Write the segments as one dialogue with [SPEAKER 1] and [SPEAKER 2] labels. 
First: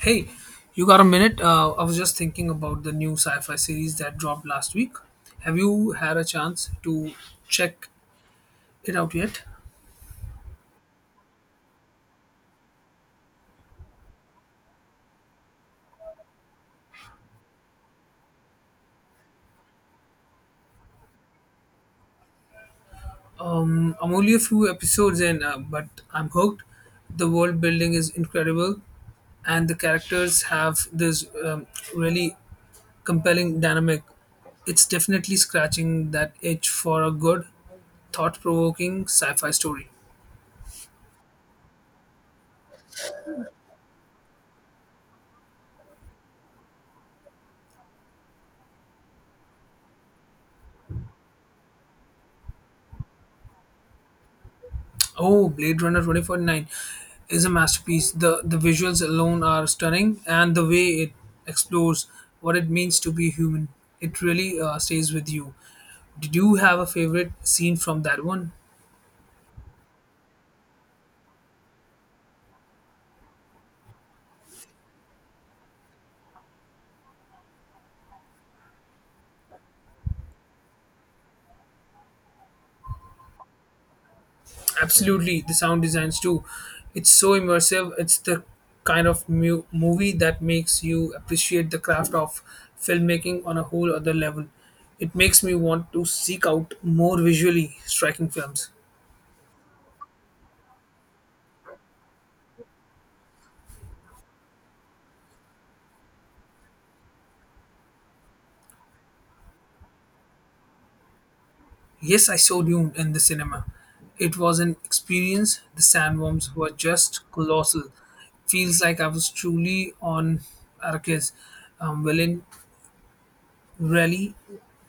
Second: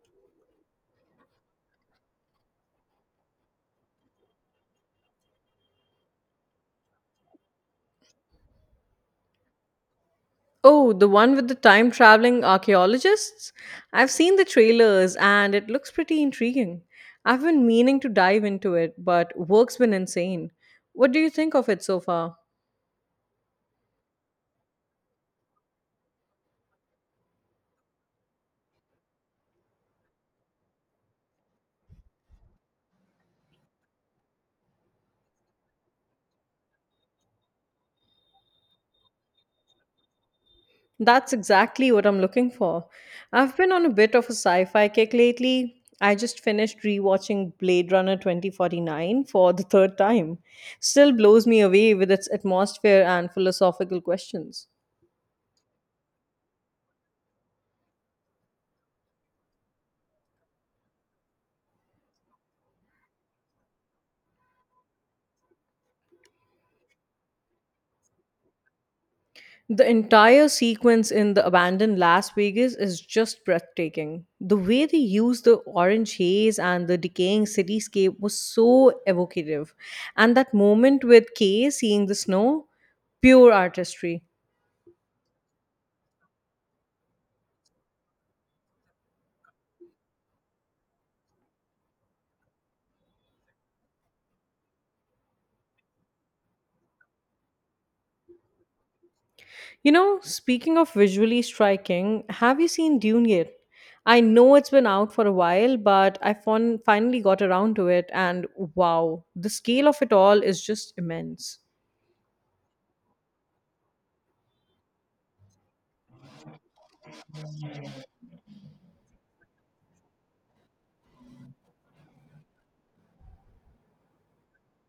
[SPEAKER 1] Hey, you got a minute? I was just thinking about the new sci fi series that dropped last week. Have you had a chance to check it out yet?
[SPEAKER 2] Oh, the one with the time traveling archaeologists? I've seen the trailers and it looks pretty intriguing. I've been meaning to dive into it, but work's been insane. What do you think of it so far?
[SPEAKER 1] Mm, I'm only a few episodes in, but I'm hooked. The world building is incredible, and the characters have this really compelling dynamic. It's definitely scratching that itch for a good, thought provoking sci fi story.
[SPEAKER 2] That's exactly what I'm looking for. I've been on a bit of a sci fi kick lately. I just finished rewatching Blade Runner 2049 for the third time. Still blows me away with its atmosphere and philosophical questions.
[SPEAKER 1] Oh, Blade Runner 2049 is a masterpiece. The visuals alone are stunning, and the way it explores what it means to be human, it really stays with you. Did you have a favorite scene from that one?
[SPEAKER 2] The entire sequence in the abandoned Las Vegas is just breathtaking. The way they used the orange haze and the decaying cityscape was so evocative. And that moment with Kay seeing the snow, pure artistry.
[SPEAKER 1] Absolutely, the sound designs too. It's so immersive. It's the kind of movie that makes you appreciate the craft of filmmaking on a whole other level. It makes me want to seek out more visually striking films.
[SPEAKER 2] You know, speaking of visually striking, have you seen Dune yet? I know it's been out for a while, but I finally got around to it, and wow, the scale of it all is just immense.
[SPEAKER 1] Yes, I saw Dune in the cinema. It was an experience. The sandworms were just colossal. Feels like I was truly on Arrakis. Villain really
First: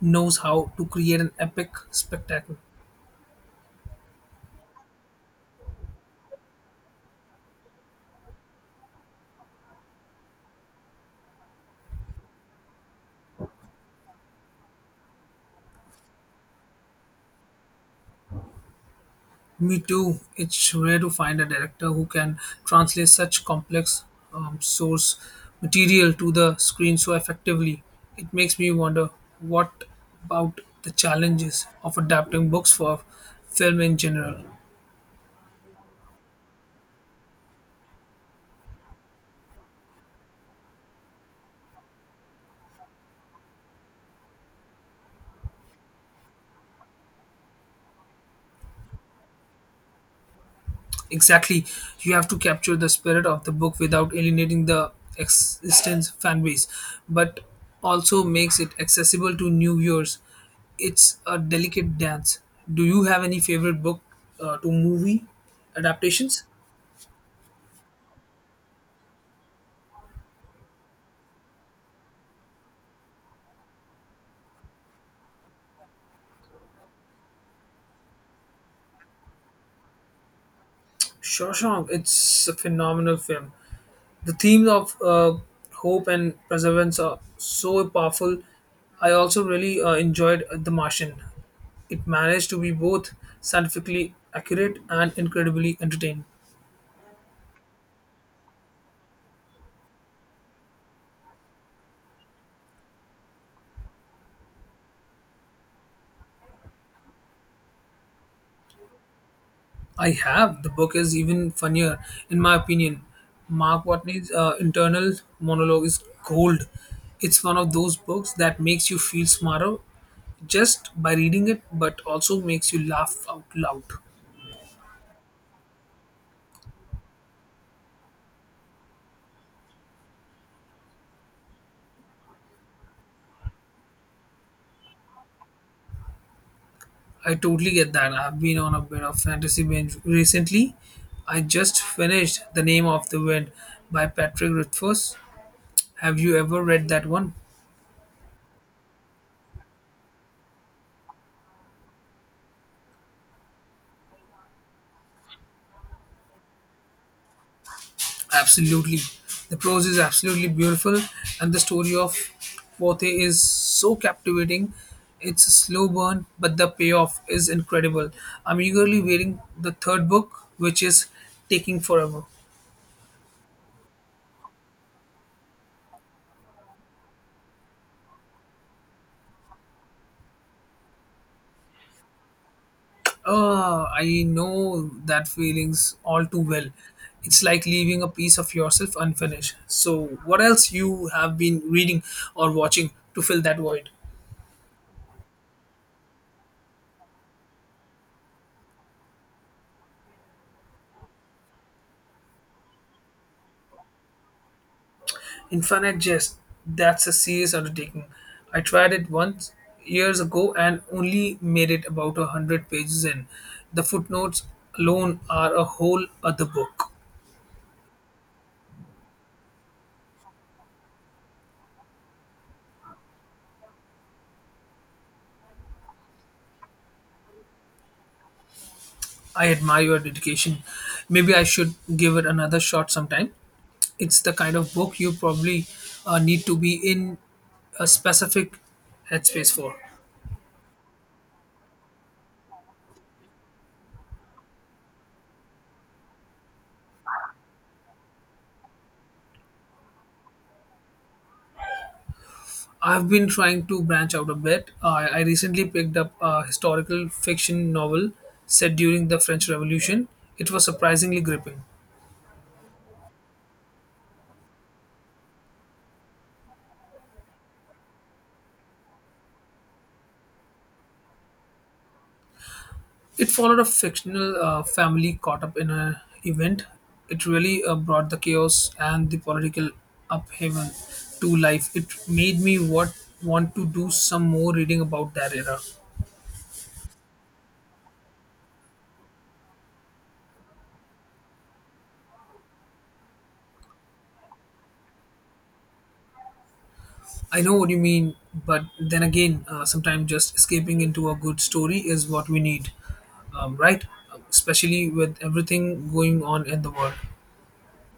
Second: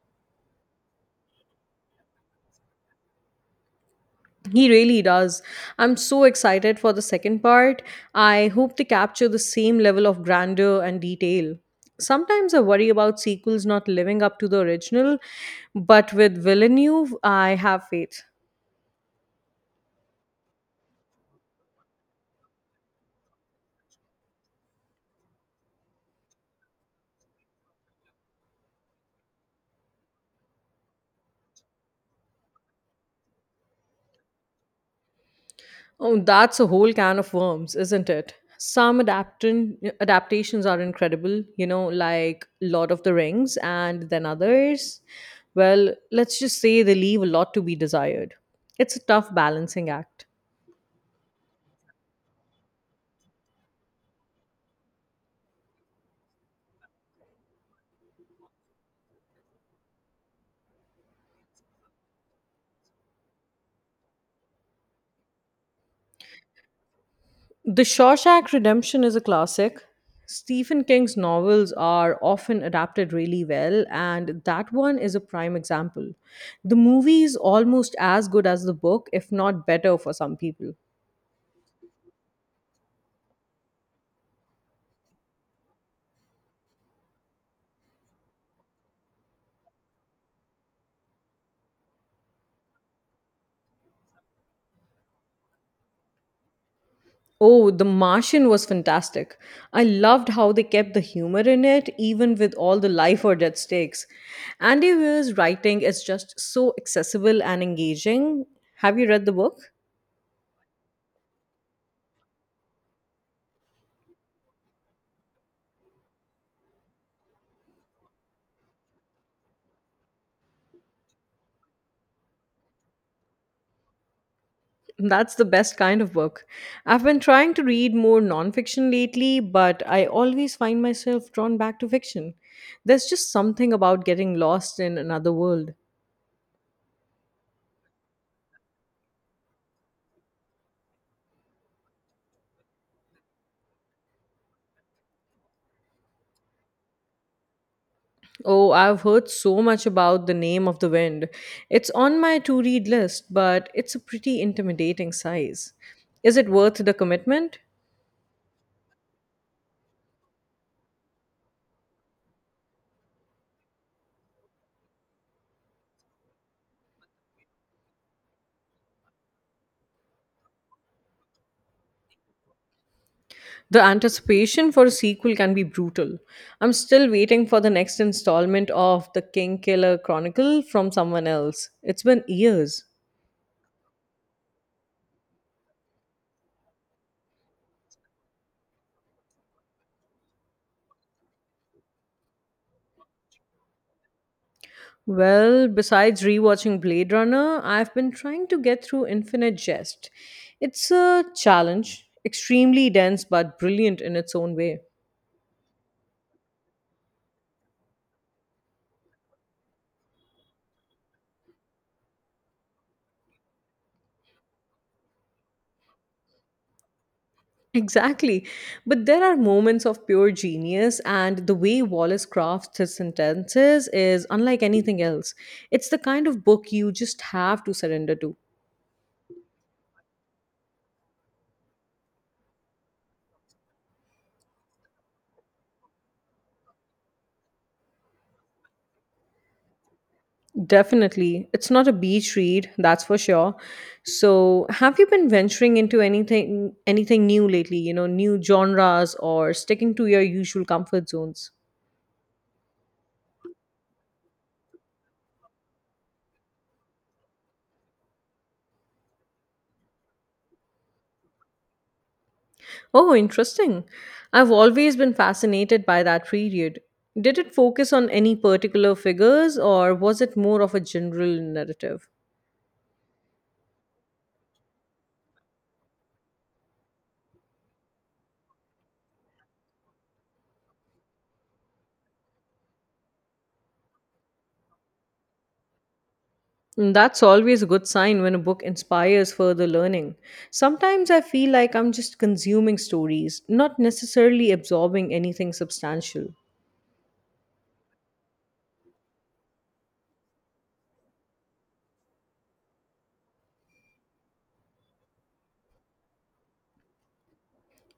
[SPEAKER 1] knows how to create an epic spectacle.
[SPEAKER 2] He really does. I'm so excited for the second part. I hope they capture the same level of grandeur and detail. Sometimes I worry about sequels not living up to the original, but with Villeneuve, I have faith.
[SPEAKER 1] Me too. It's rare to find a director who can translate such complex source material to the screen so effectively. It makes me wonder what about the challenges of adapting books for film in general.
[SPEAKER 2] Oh, that's a whole can of worms, isn't it? Some adaptations are incredible, you know, like Lord of the Rings, and then others, well, let's just say they leave a lot to be desired. It's a tough balancing act.
[SPEAKER 1] Exactly, you have to capture the spirit of the book without alienating the existence fan base, but also makes it accessible to new viewers. It's a delicate dance. Do you have any favorite book to movie adaptations?
[SPEAKER 2] The Shawshank Redemption is a classic. Stephen King's novels are often adapted really well, and that one is a prime example. The movie is almost as good as the book, if not better for some people.
[SPEAKER 1] Shawshank, it's a phenomenal film. The themes of hope and perseverance are so powerful. I also really enjoyed The Martian. It managed to be both scientifically accurate and incredibly entertaining.
[SPEAKER 2] Oh, The Martian was fantastic. I loved how they kept the humor in it, even with all the life or death stakes. Andy Weir's writing is just so accessible and engaging. Have you read the book?
[SPEAKER 1] I have. The book is even funnier, in my opinion. Mark Watney's internal monologue is gold. It's one of those books that makes you feel smarter just by reading it, but also makes you laugh out loud.
[SPEAKER 2] That's the best kind of book. I've been trying to read more nonfiction lately, but I always find myself drawn back to fiction. There's just something about getting lost in another world.
[SPEAKER 1] I totally get that. I've been on a bit of fantasy binge recently. I just finished The Name of the Wind by Patrick Rothfuss. Have you ever read that one?
[SPEAKER 2] Oh, I've heard so much about The Name of the Wind. It's on my to read list, but it's a pretty intimidating size. Is it worth the commitment?
[SPEAKER 1] Absolutely. The prose is absolutely beautiful, and the story of Pote is so captivating. It's a slow burn, but the payoff is incredible. I'm eagerly waiting the third book, which is taking forever.
[SPEAKER 2] The anticipation for a sequel can be brutal. I'm still waiting for the next installment of The King Killer Chronicle from someone else. It's been years.
[SPEAKER 1] I know that feelings all too well. It's like leaving a piece of yourself unfinished. So, what else you have been reading or watching to fill that void?
[SPEAKER 2] Well, besides rewatching Blade Runner, I've been trying to get through Infinite Jest. It's a challenge, extremely dense but brilliant in its own way.
[SPEAKER 1] Infinite Jest. That's a serious undertaking. I tried it once years ago and only made it about a hundred pages in. The footnotes alone are a whole other book.
[SPEAKER 2] Exactly. But there are moments of pure genius, and the way Wallace crafts his sentences is unlike anything else. It's the kind of book you just have to surrender to.
[SPEAKER 1] I admire your dedication. Maybe I should give it another shot sometime. It's the kind of book you probably need to be in a specific headspace for.
[SPEAKER 2] Definitely. It's not a beach read, that's for sure. So, have you been venturing into anything new lately, you know, new genres or sticking to your usual comfort zones?
[SPEAKER 1] I've been trying to branch out a bit. I recently picked up a historical fiction novel set during the French Revolution. It was surprisingly gripping.
[SPEAKER 2] Oh, interesting. I've always been fascinated by that period. Did it focus on any particular figures or was it more of a general narrative?
[SPEAKER 1] It followed a fictional family caught up in an event. It really brought the chaos and the political upheaval to life. It made me what want to do some more reading about that era.
[SPEAKER 2] Mm, that's always a good sign when a book inspires further learning. Sometimes I feel like I'm just consuming stories, not necessarily absorbing anything substantial.
[SPEAKER 1] I know what you mean, but then again, sometimes just escaping into a good story is what we need, right? Especially with everything going on in the world.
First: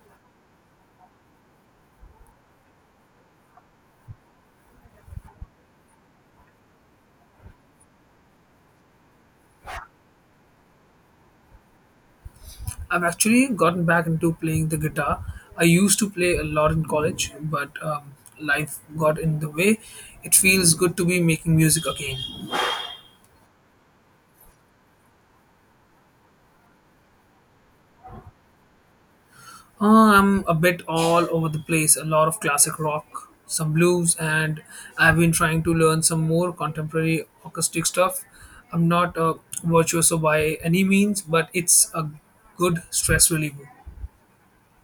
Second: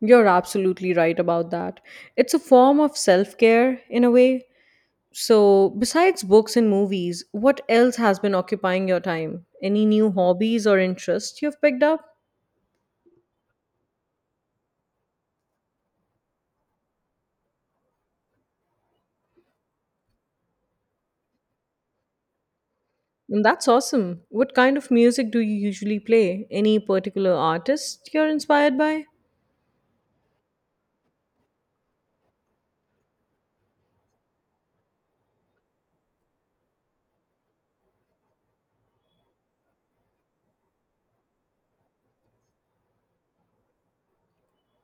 [SPEAKER 2] You're absolutely right about that. It's a form of self care, in a way. So, besides books and movies, what else has been occupying your time? Any new hobbies or interests you've picked up?
[SPEAKER 1] I've actually gotten back into playing the guitar. I used to play a lot in college, but life got in the way. It feels good to be making music again.
[SPEAKER 2] Mm, that's awesome. What kind of music do you usually play? Any particular artist you're inspired by?
[SPEAKER 1] I'm a bit all over the place, a lot of classic rock, some blues, and I've been trying to learn some more contemporary acoustic stuff. I'm not a virtuoso by any means, but it's a good stress reliever.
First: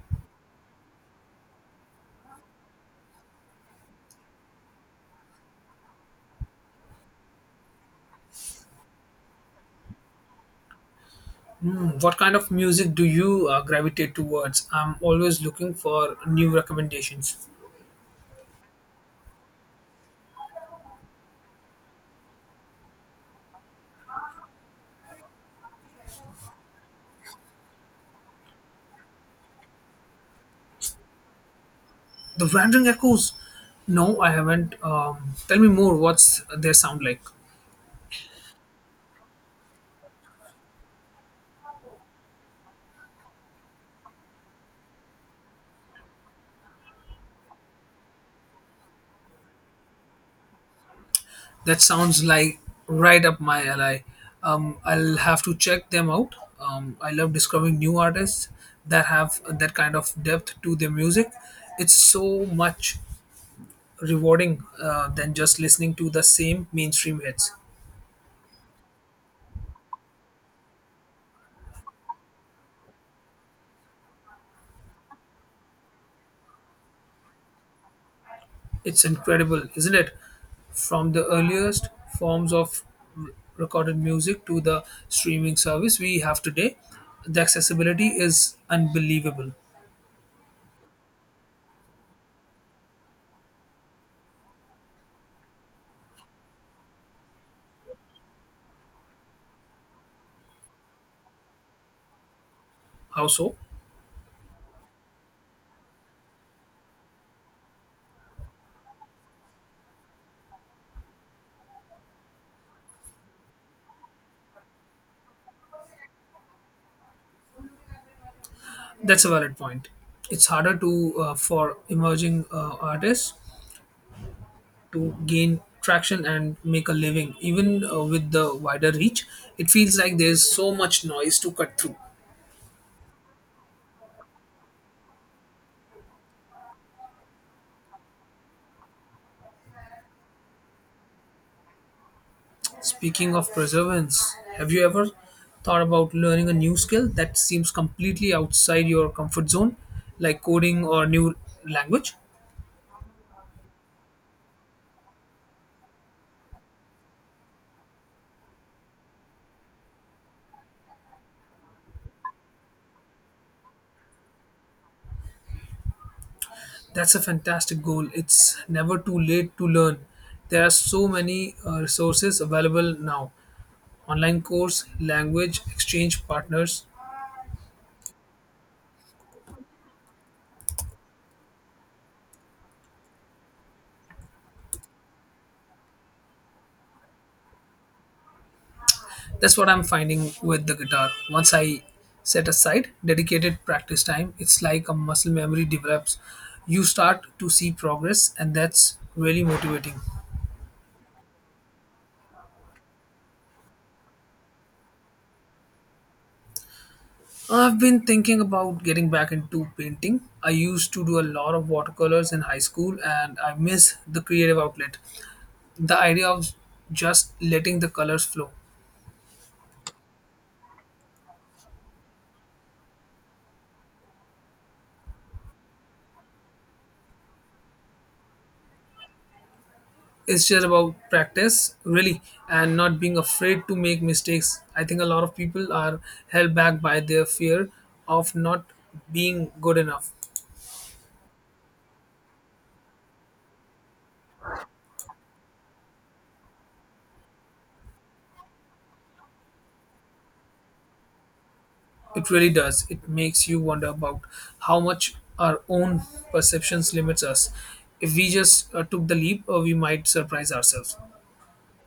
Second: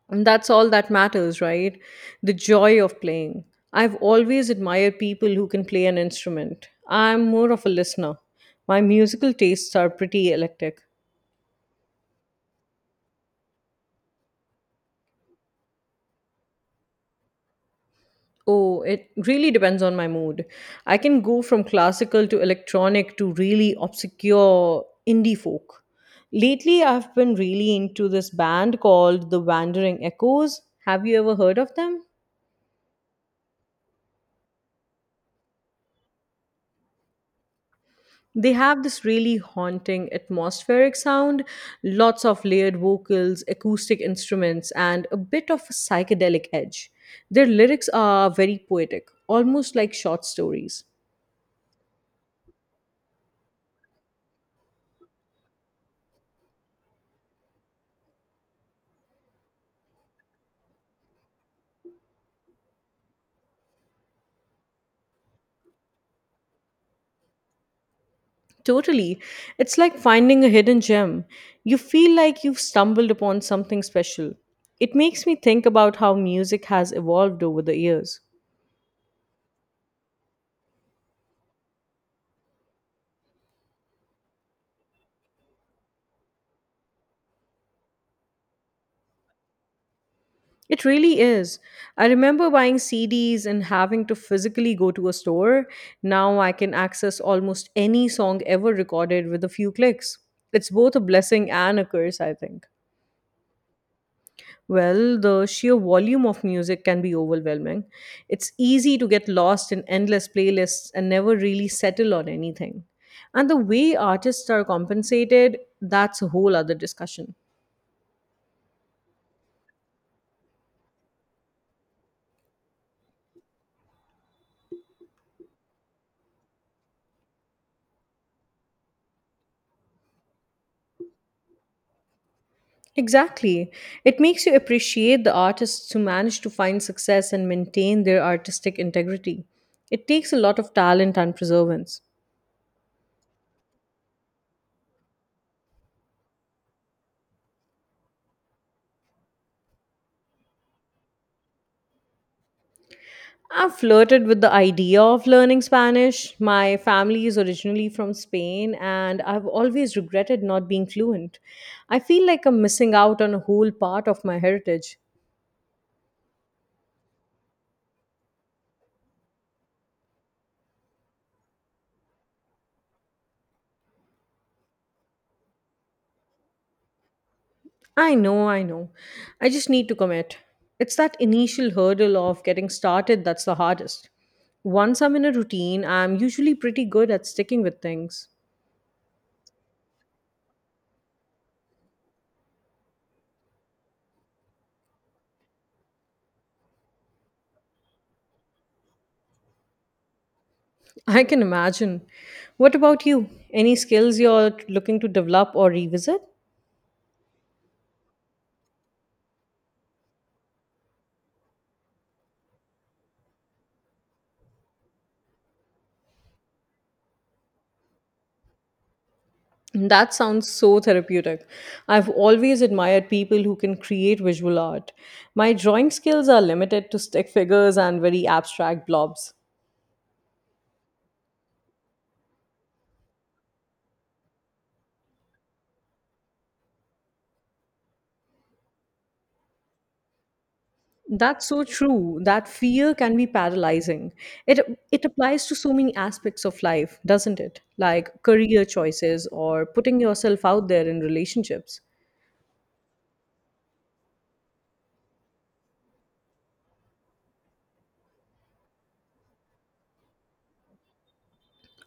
[SPEAKER 2] And that's all that matters, right? The joy of playing. I've always admired people who can play an instrument. I'm more of a listener. My musical tastes are pretty eclectic.
[SPEAKER 1] Hmm, what kind of music do you gravitate towards? I'm always looking for new recommendations.
[SPEAKER 2] Oh, it really depends on my mood. I can go from classical to electronic to really obscure indie folk. Lately, I've been really into this band called The Wandering Echoes. Have you ever heard of them?
[SPEAKER 1] The Wandering Echoes. No, I haven't. Tell me more. What's their sound like?
[SPEAKER 2] They have this really haunting atmospheric sound, lots of layered vocals, acoustic instruments, and a bit of a psychedelic edge. Their lyrics are very poetic, almost like short stories.
[SPEAKER 1] That sounds like right up my alley. I'll have to check them out. I love discovering new artists that have that kind of depth to their music. It's so much rewarding than just listening to the same mainstream hits.
[SPEAKER 2] Totally. It's like finding a hidden gem. You feel like you've stumbled upon something special. It makes me think about how music has evolved over the years.
[SPEAKER 1] It's incredible, isn't it? From the earliest forms of r- recorded music to the streaming service we have today, the accessibility is unbelievable.
[SPEAKER 2] It really is. I remember buying CDs and having to physically go to a store. Now I can access almost any song ever recorded with a few clicks. It's both a blessing and a curse, I think.
[SPEAKER 1] How so?
[SPEAKER 2] Well, the sheer volume of music can be overwhelming. It's easy to get lost in endless playlists and never really settle on anything. And the way artists are compensated, that's a whole other discussion.
[SPEAKER 1] That's a valid point. It's harder to for emerging artists to gain traction and make a living, even with the wider reach. It feels like there's so much noise to cut through.
[SPEAKER 2] Exactly. It makes you appreciate the artists who manage to find success and maintain their artistic integrity. It takes a lot of talent and perseverance.
[SPEAKER 1] Speaking of perseverance, have you ever thought about learning a new skill that seems completely outside your comfort zone, like coding or new language?
[SPEAKER 2] I've flirted with the idea of learning Spanish. My family is originally from Spain, and I've always regretted not being fluent. I feel like I'm missing out on a whole part of my heritage.
[SPEAKER 1] That's a fantastic goal. It's never too late to learn. There are so many resources available now, online course, language exchange partners.
[SPEAKER 2] I know, I know. I just need to commit. It's that initial hurdle of getting started that's the hardest. Once I'm in a routine, I'm usually pretty good at sticking with things.
[SPEAKER 1] That's what I'm finding with the guitar. Once I set aside dedicated practice time, it's like a muscle memory develops. You start to see progress, and that's really motivating.
[SPEAKER 2] I can imagine. What about you? Any skills you're looking to develop or revisit?
[SPEAKER 1] I've been thinking about getting back into painting. I used to do a lot of watercolors in high school, and I miss the creative outlet. The idea of just letting the colors flow.
[SPEAKER 2] That sounds so therapeutic. I've always admired people who can create visual art. My drawing skills are limited to stick figures and very abstract blobs.
[SPEAKER 1] It's just about practice really, and not being afraid to make mistakes. I think a lot of people are held back by their fear of not being good enough.
[SPEAKER 2] That's so true. That fear can be paralyzing. It applies to so many aspects of life, doesn't it? Like career choices or putting yourself out there in relationships.
[SPEAKER 1] It really does. It makes you wonder about how much our own perceptions limits us. If we just took the leap, we might surprise ourselves.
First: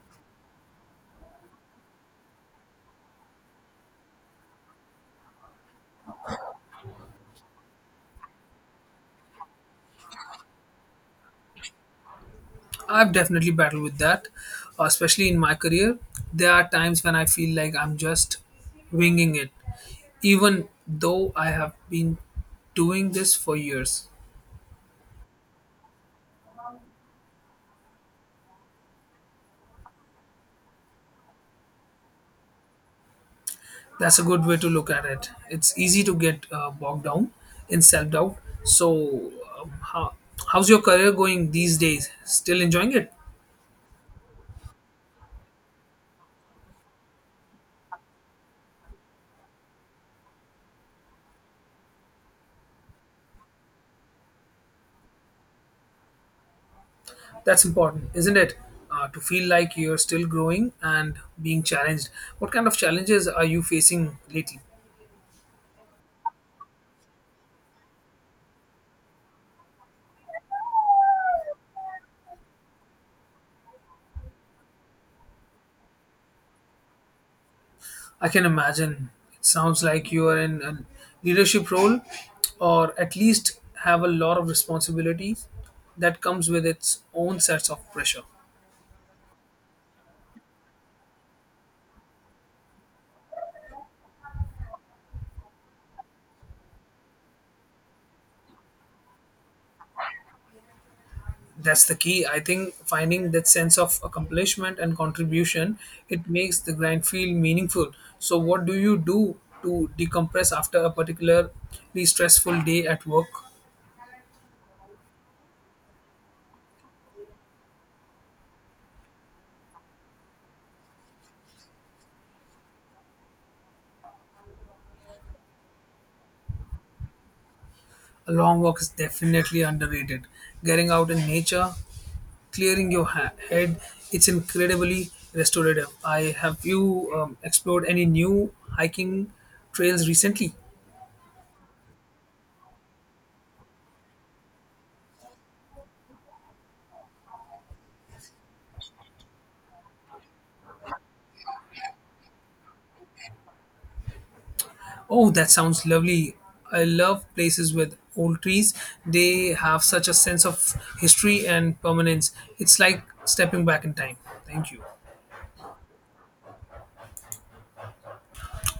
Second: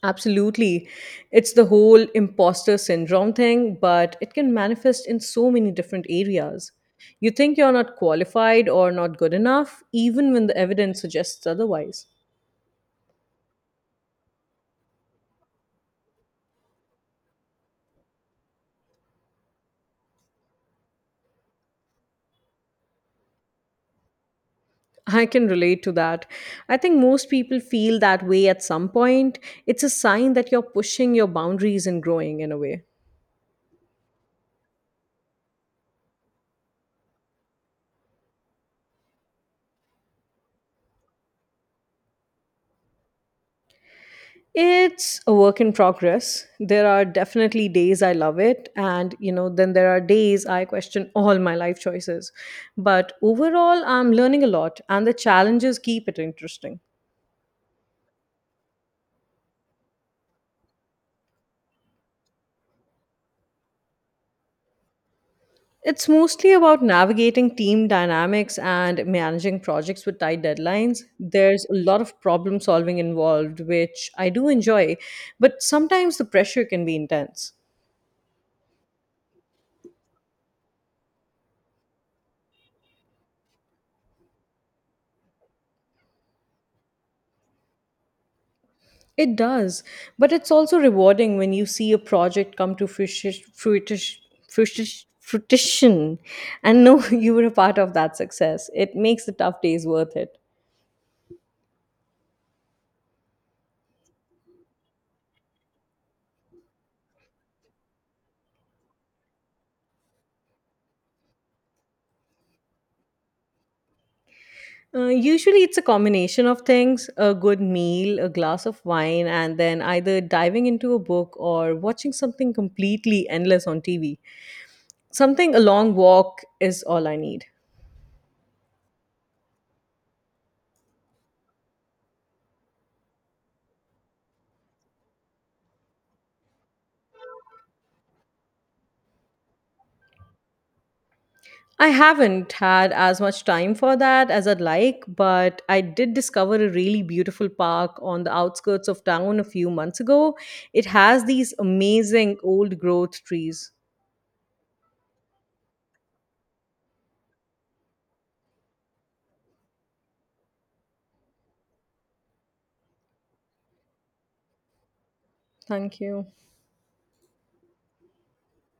[SPEAKER 2] Absolutely. It's the whole imposter syndrome thing, but it can manifest in so many different areas. You think you're not qualified or not good enough, even when the evidence suggests otherwise.
[SPEAKER 1] I've definitely battled with that, especially in my career. There are times when I feel like I'm just winging it, even though I have been doing this for years.
[SPEAKER 2] I can relate to that. I think most people feel that way at some point. It's a sign that you're pushing your boundaries and growing in a way.
[SPEAKER 1] That's a good way to look at it. It's easy to get bogged down in self doubt. So, how, how's your career going these days? Still enjoying it?
[SPEAKER 2] It's a work in progress. There are definitely days I love it, and you know, then there are days I question all my life choices. But overall, I'm learning a lot, and the challenges keep it interesting.
[SPEAKER 1] That's important, isn't it? To feel like you're still growing and being challenged. What kind of challenges are you facing lately?
[SPEAKER 2] It's mostly about navigating team dynamics and managing projects with tight deadlines. There's a lot of problem solving involved, which I do enjoy, but sometimes the pressure can be intense.
[SPEAKER 1] I can imagine. It sounds like you are in a leadership role, or at least have a lot of responsibilities that comes with its own sets of pressure.
[SPEAKER 2] It does, but it's also rewarding when you see a project come to fruition, fruition and know you were a part of that success. It makes the tough days worth it.
[SPEAKER 1] That's the key. I think finding that sense of accomplishment and contribution, it makes the grind feel meaningful. So what do you do to decompress after a particularly stressful day at work?
[SPEAKER 2] Usually, it's a combination of things: a good meal, a glass of wine, and then either diving into a book or watching something completely endless on TV. Something a long walk is all I need.
[SPEAKER 1] A long walk is definitely underrated. Getting out in nature, clearing your head. It's incredibly restorative. I have you explored any new hiking trails recently?
[SPEAKER 2] I haven't had as much time for that as I'd like, but I did discover a really beautiful park on the outskirts of town a few months ago. It has these amazing old growth trees.
[SPEAKER 1] Oh, that sounds lovely. I love places with old trees. They have such a sense of history and permanence. It's like stepping back in time. Thank you.
[SPEAKER 2] Thank you.